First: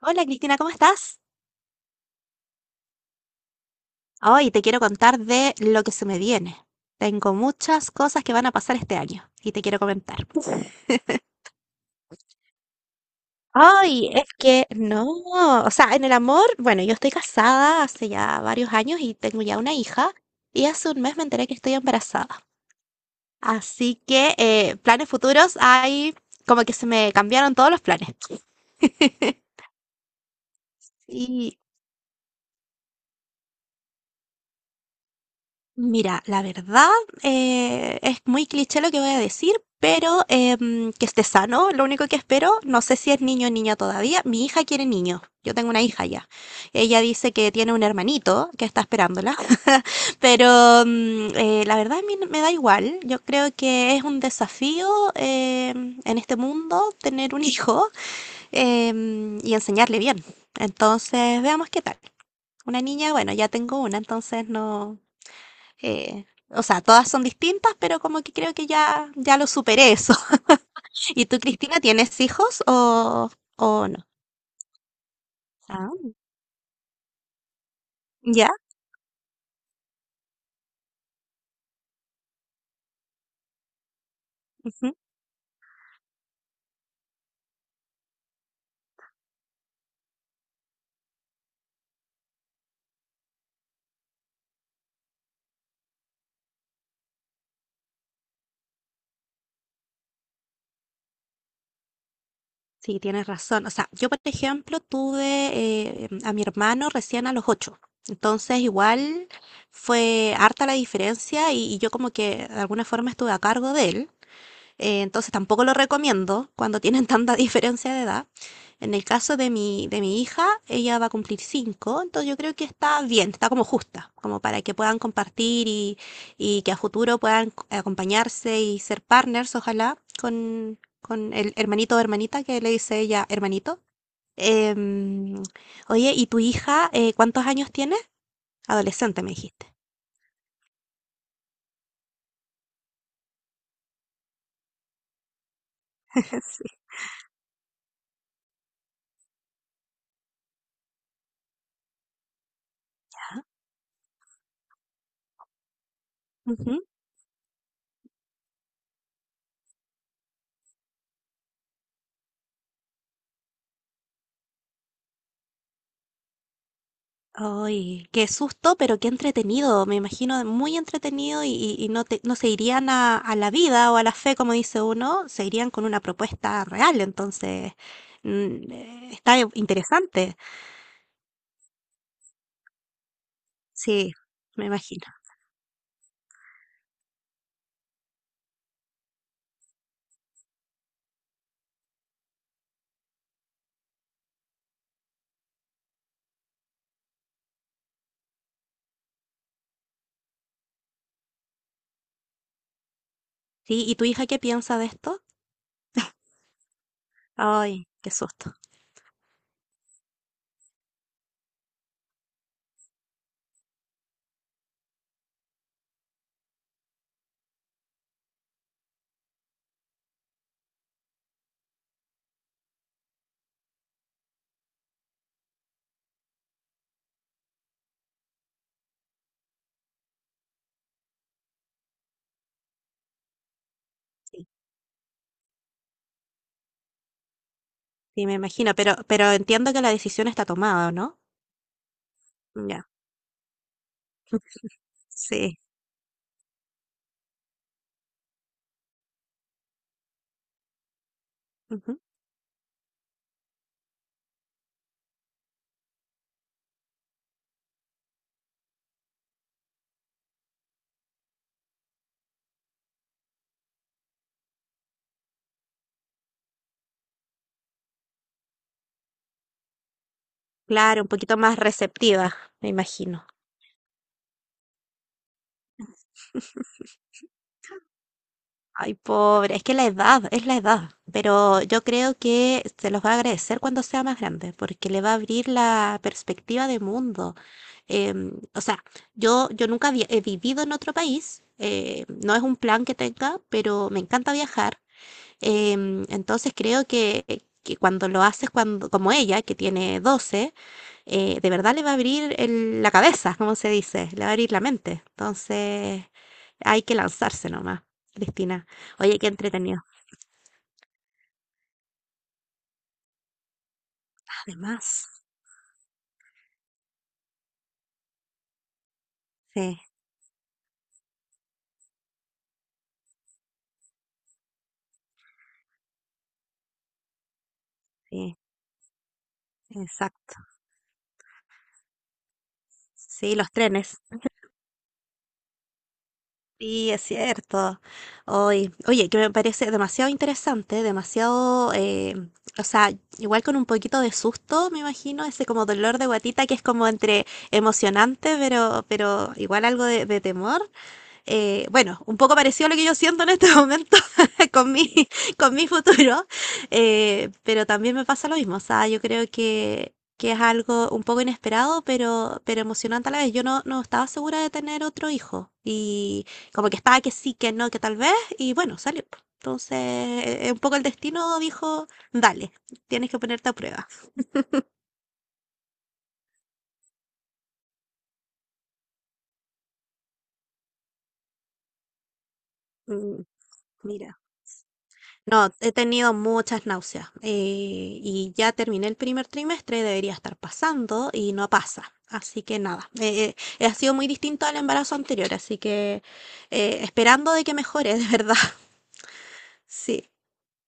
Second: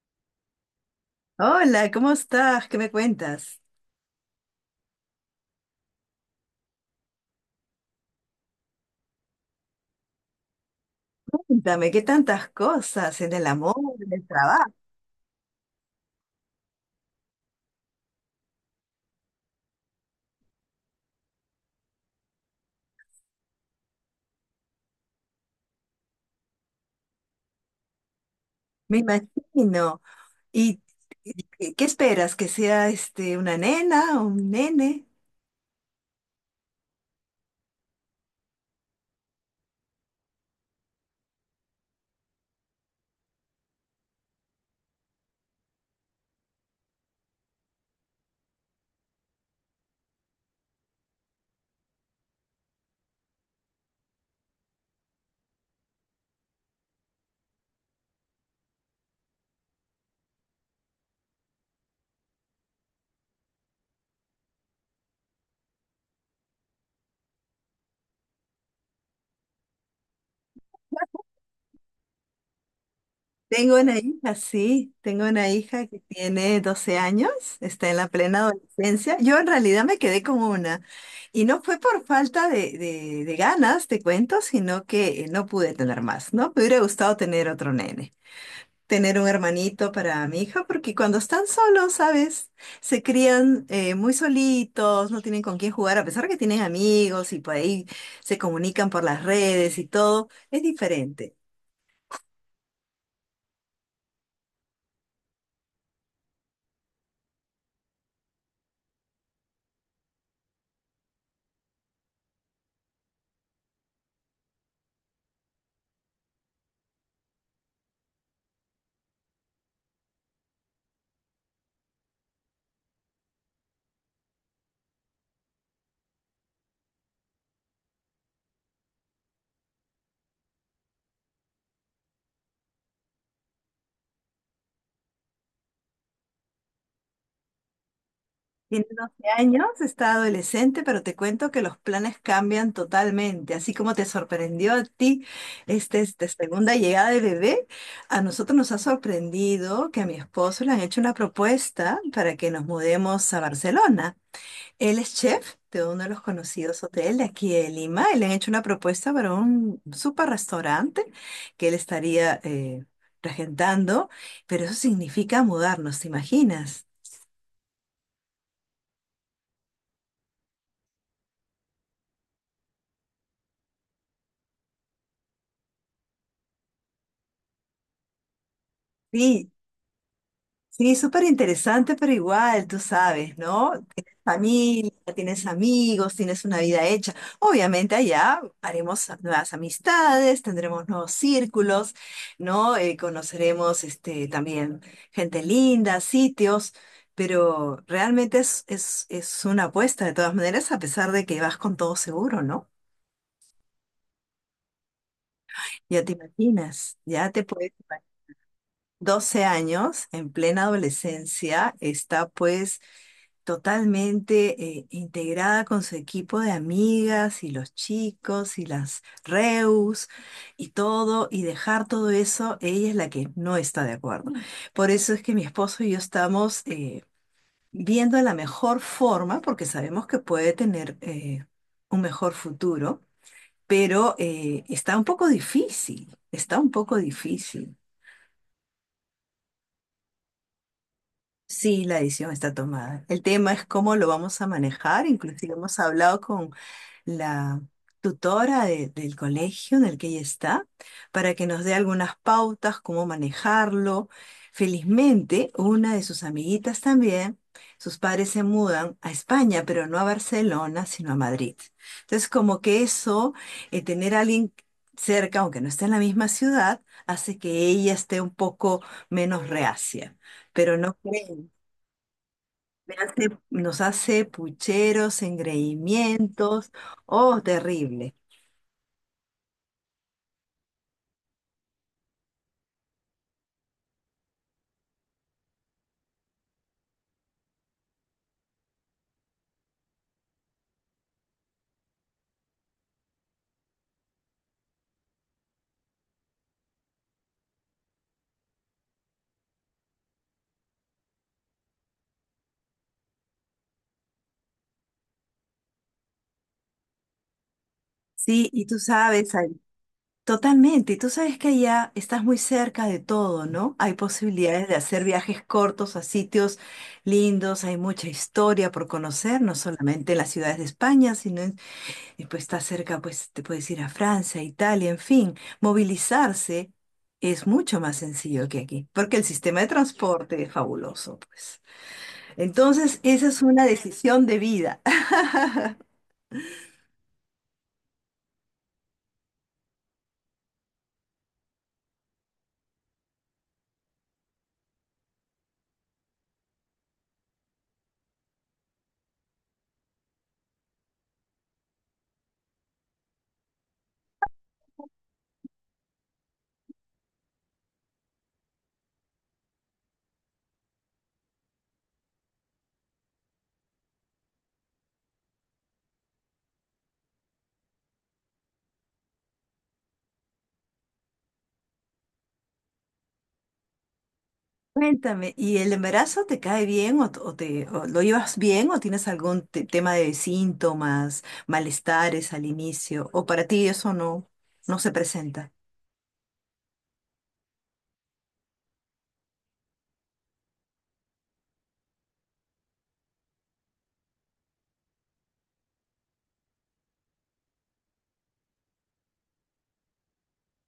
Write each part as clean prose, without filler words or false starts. Hola Cristina, ¿cómo estás? Hola, ¿cómo estás? ¿Qué me cuentas? Hoy te quiero contar de lo que se me viene. Tengo muchas cosas que van a pasar este año y te quiero comentar. Cuéntame, qué tantas cosas en el amor, Ay, en es el que trabajo, no, o sea, en el amor, bueno, yo estoy casada hace ya varios años y tengo ya una hija y hace un mes me enteré que estoy embarazada. Así que planes futuros hay, como que se me cambiaron todos los planes. me imagino. ¿Y Y y qué esperas? ¿Que sea este una nena o un nene? Mira, la verdad es muy cliché lo que voy a decir, pero que esté sano, lo único que espero, no sé si es niño o niña todavía, mi hija quiere niño, yo tengo una hija ya, ella dice que tiene un hermanito que está esperándola, pero la verdad a mí me da igual, yo creo que es un desafío en este mundo tener un hijo y enseñarle bien, entonces veamos qué tal. Una niña, bueno, ya tengo una, entonces no. O sea, todas son distintas, pero como que creo que ya, ya lo superé eso. ¿Y tú, Cristina, tienes hijos o, Tengo o una no? hija, sí, tengo una hija Ah, que tiene 12 años, está en la plena ya. adolescencia. Yo en realidad me quedé con una y no fue por falta de ganas, te cuento, sino Ujú. que no pude tener más, ¿no? Me hubiera gustado tener otro nene, tener un hermanito para mi hija, porque cuando están solos, ¿sabes? Se crían muy solitos, no tienen con quién jugar, a pesar que tienen amigos y por ahí se comunican por las redes y todo, es diferente. Sí, tienes razón. O sea, yo, por ejemplo, tuve a mi hermano recién a los 8. Entonces, igual fue harta la diferencia y yo como que de alguna forma estuve a cargo de él. Entonces tampoco lo recomiendo cuando tienen tanta diferencia de edad. En el caso de mi hija, ella va a cumplir 5, entonces yo creo que está bien, está como justa, como para que puedan compartir y que a futuro puedan acompañarse y ser partners, ojalá, con el hermanito o hermanita, que le dice ella hermanito. Em, Oye, ¿y tu hija cuántos años tiene? Tiene Adolescente, 12 me dijiste. años, está adolescente, pero te cuento que los planes cambian totalmente. Así como te sorprendió a ti esta segunda Sí. llegada de bebé, a nosotros nos ha sorprendido que a mi esposo le han hecho una propuesta para que nos mudemos a Barcelona. Él es chef de uno de los Ujú. conocidos hoteles de aquí de Lima y le han hecho una propuesta para un super restaurante que él estaría regentando, pero eso significa mudarnos, ¿te imaginas? Ay, qué susto, pero qué entretenido. Me imagino muy entretenido y no no se irían a la vida o a la fe, como dice uno, se irían con una propuesta real. Entonces, está Sí, interesante. sí, súper interesante, pero igual, tú sabes, ¿no? Sí, Tienes me familia, imagino. tienes amigos, tienes una vida hecha. Obviamente allá haremos nuevas amistades, tendremos nuevos círculos, ¿no? Conoceremos también gente linda, sitios, pero realmente es una apuesta de todas maneras, a pesar de que vas con todo seguro, ¿no? Sí, ¿y tu hija qué piensa de esto? Ya te imaginas, ya te puedes Ay, imaginar. qué susto. 12 años, en plena adolescencia, está pues totalmente integrada con su equipo de amigas y los chicos y las reus y todo, y dejar todo eso, ella es la que no está de acuerdo. Por eso es que mi esposo y yo estamos viendo la mejor forma, porque sabemos que puede tener un mejor futuro, pero Sí, está un poco difícil, está un poco difícil. sí, me imagino, pero entiendo que la decisión está tomada, ¿no? Sí, la decisión está Ya, tomada. El tema es cómo lo vamos a manejar. Inclusive sí. hemos hablado con la tutora del colegio en el que ella está para que nos dé Ujú. algunas pautas, cómo manejarlo. Felizmente, una de sus amiguitas también, sus padres se mudan a España, pero no a Barcelona, sino a Madrid. Entonces, como que eso, tener a alguien cerca, aunque no esté en la misma ciudad, hace que ella esté un poco menos reacia. Pero no Claro, un poquito creen, más receptiva, me imagino. Nos hace pucheros, engreimientos, oh, terrible. Ay, pobre, es que la edad, es la edad, pero yo creo que se los va a agradecer cuando sea más grande, porque le va a abrir la perspectiva de mundo. O sea, yo nunca he vivido en otro país, no es un plan que tenga, pero me encanta viajar. Entonces creo que cuando lo haces, cuando, como ella, que tiene 12, de verdad le va a abrir la cabeza, como se dice, le va a abrir la mente. Entonces, hay que lanzarse nomás, Sí, y Cristina. tú Oye, qué sabes, ay, entretenido. totalmente, y tú sabes que allá estás muy cerca de todo, ¿no? Hay posibilidades de hacer Además, viajes cortos a sitios lindos, hay mucha historia por conocer, no sí, solamente en las ciudades de España, sino en, y pues estás cerca, pues te puedes ir a Francia, Italia, en fin, movilizarse es mucho más sí, sencillo que aquí, porque el sistema de exacto. transporte es fabuloso, pues. Entonces, esa Sí, es los una trenes. decisión de vida. Sí, es cierto. Hoy, oye, que me parece demasiado interesante, demasiado, o sea, igual con un poquito de susto, me imagino, ese como dolor de guatita que es como entre emocionante, pero igual algo de temor. Bueno, un poco parecido a lo que yo siento en este momento, con mi, con mi futuro, pero también me pasa lo mismo. O sea, yo creo que es algo un poco inesperado, pero emocionante a la vez. Yo no estaba segura de tener otro hijo y como que estaba que sí, que no, que tal vez, y bueno, salió. Entonces, un poco el destino dijo, dale, tienes que ponerte a prueba. Cuéntame, ¿y el embarazo te cae bien o, o te o lo llevas bien o tienes algún tema de síntomas, malestares al inicio o Mm, para ti eso mira. no no se presenta? No, he tenido muchas náuseas, y ya terminé el primer trimestre, debería estar pasando y no pasa. Así que nada, ha sido muy distinto al embarazo anterior, así que esperando de que mejore, de verdad. Sí,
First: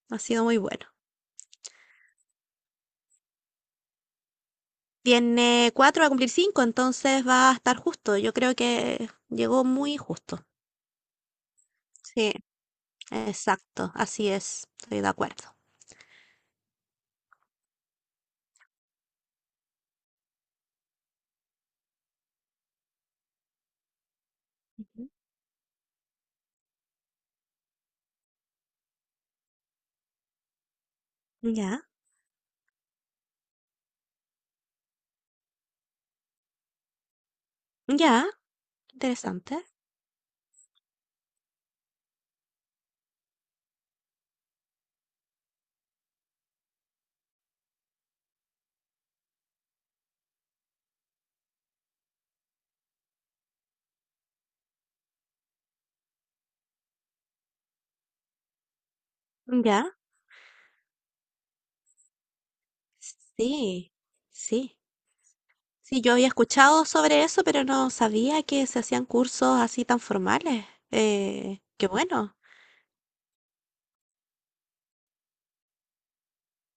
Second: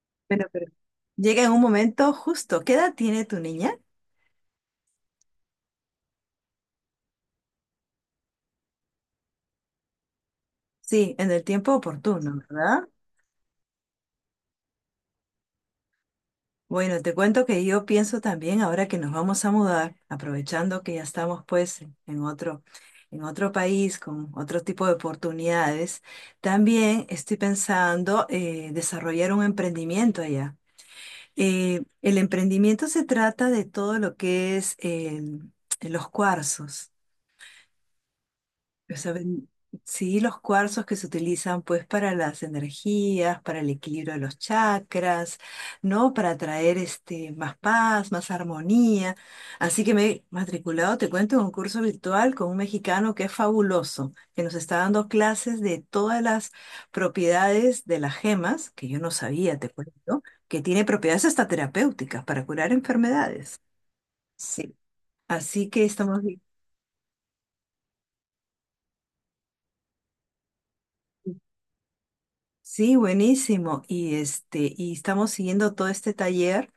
ha sido Bueno, muy pero bueno. llega en un momento justo. ¿Qué edad tiene tu niña? Tiene 4, va a cumplir cinco, entonces va a estar justo. Yo creo que llegó muy justo. Sí, en el tiempo Sí, oportuno, ¿verdad? exacto, así es, estoy de acuerdo. Bueno, te cuento que yo pienso también ahora que nos vamos a mudar, aprovechando que ya estamos pues en otro, en otro país con otro tipo de oportunidades, también estoy pensando desarrollar un emprendimiento allá. Ya, El emprendimiento se trata de todo lo que es el, los cuarzos. ya, O sea, interesante. sí, los cuarzos que se utilizan pues para las energías, para el equilibrio de los chakras, ¿no? Para traer más paz, más armonía. Así que me he matriculado, te cuento, en un curso virtual con un mexicano que es fabuloso, que nos está dando clases de todas las propiedades de las gemas, que yo no sabía, te Ya, cuento, ¿no? Que tiene propiedades hasta terapéuticas para curar enfermedades. sí, Sí. sí. Así que Sí, yo estamos había bien. escuchado sobre eso, pero no sabía que se hacían cursos así tan formales. Qué bueno. Sí, buenísimo. Y estamos siguiendo todo este taller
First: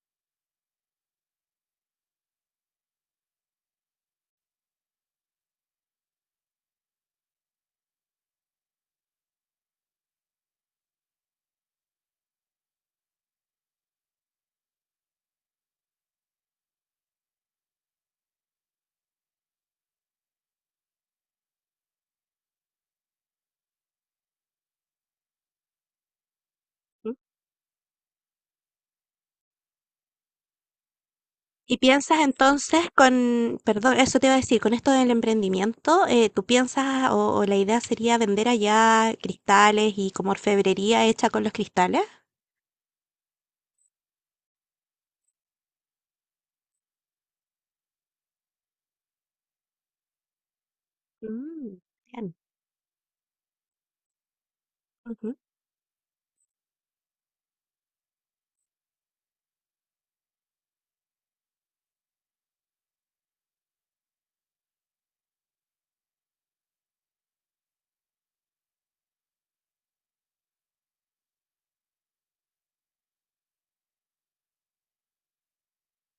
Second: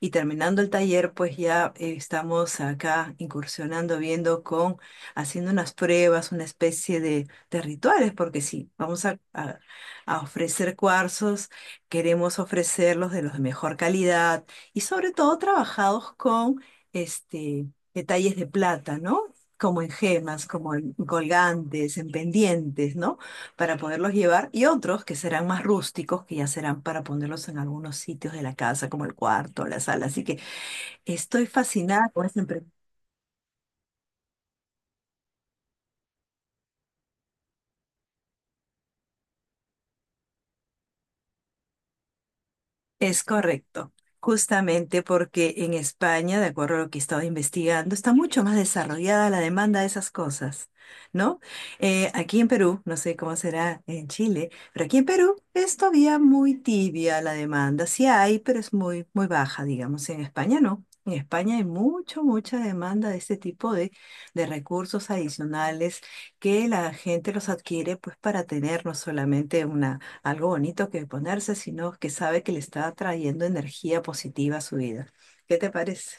y terminando el taller, pues ya estamos acá incursionando, viendo con, haciendo unas pruebas, una especie de rituales, porque sí, vamos a, a ofrecer cuarzos, queremos ofrecerlos de los de mejor calidad y sobre todo trabajados con este detalles de plata, ¿no? Como en gemas, como en colgantes, en pendientes, ¿no? Para poderlos llevar y otros que serán más rústicos, que ya serán para ¿Mm? ponerlos en algunos sitios de la casa, como el cuarto, la sala. Así que estoy ¿Y fascinada piensas con esa. entonces con, perdón, eso te iba a decir, con esto del emprendimiento, tú piensas o la idea sería vender allá cristales y como orfebrería hecha con los cristales? Es correcto, justamente porque en España, de acuerdo a lo que he estado investigando, está mucho más desarrollada la demanda de esas cosas, ¿no? Mm, bien. Aquí en Perú, no sé cómo será en Chile, pero aquí en Perú es todavía muy tibia la demanda. Sí hay, pero es muy, muy baja, digamos. En España no. En España hay mucho, mucha demanda de este tipo de recursos adicionales que la gente los adquiere pues para tener no solamente una algo bonito que ponerse, sino que sabe que le está trayendo energía positiva a su vida. ¿Qué te parece?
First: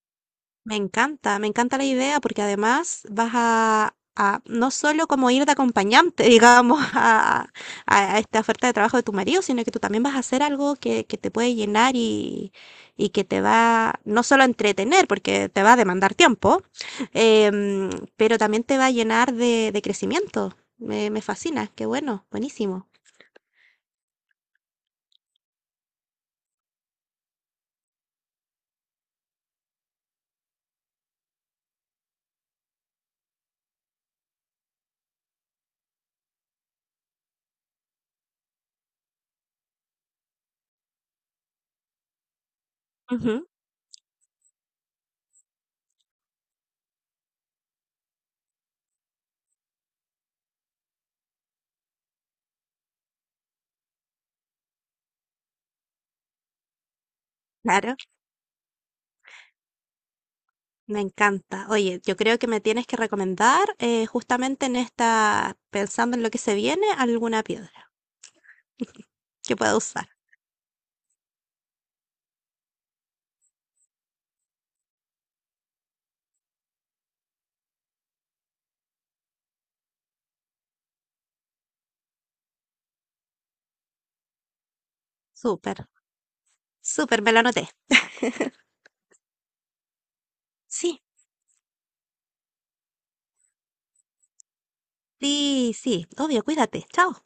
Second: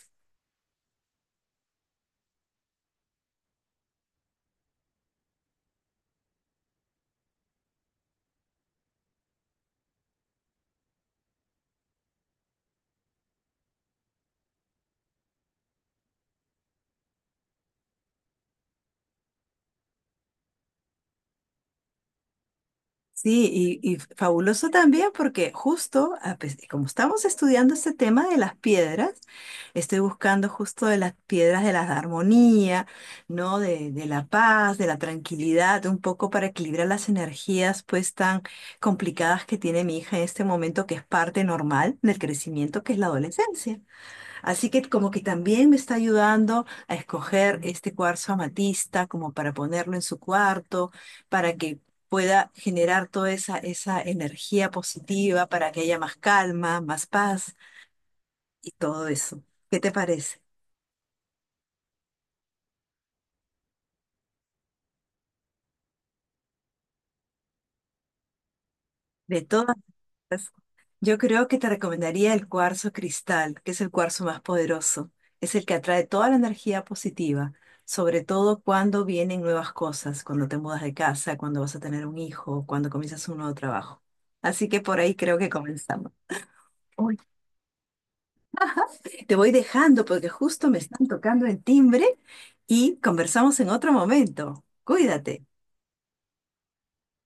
Me encanta la idea porque además vas a no solo como ir de acompañante, digamos, a, a esta oferta de trabajo de tu marido, sino que tú también vas a hacer algo que te puede llenar y que te va no solo a entretener, porque te va a demandar tiempo, em, pero también te va a llenar de crecimiento. Me fascina, qué bueno, buenísimo. Sí, y fabuloso también porque justo, como estamos estudiando este tema de las piedras, estoy buscando justo de las piedras de la armonía, ¿no? De la paz, de la tranquilidad, un poco para equilibrar las energías pues tan complicadas que tiene mi hija en este momento, que es parte normal del crecimiento que es la Ujú, adolescencia. Así que como que también me está ayudando a escoger este cuarzo amatista como para ponerlo en su cuarto, para que pueda generar toda esa energía positiva, para que haya más calma, más paz claro. y todo eso. ¿Qué te parece? Me encanta. Oye, yo creo que me tienes que recomendar justamente en esta, pensando en lo que se viene, alguna piedra De que todas. pueda usar. Yo creo que te recomendaría el cuarzo cristal, que es el cuarzo más poderoso. Es el que atrae toda la energía positiva, sobre todo cuando vienen nuevas cosas, cuando te mudas de casa, cuando vas a tener un hijo, cuando comienzas un nuevo trabajo. Así que por ahí creo que Súper, comenzamos. Uy, súper, me la anoté. te voy dejando porque justo me Sí, están tocando el timbre y conversamos en otro momento. Cuídate. sí, sí, obvio, cuídate. Chao.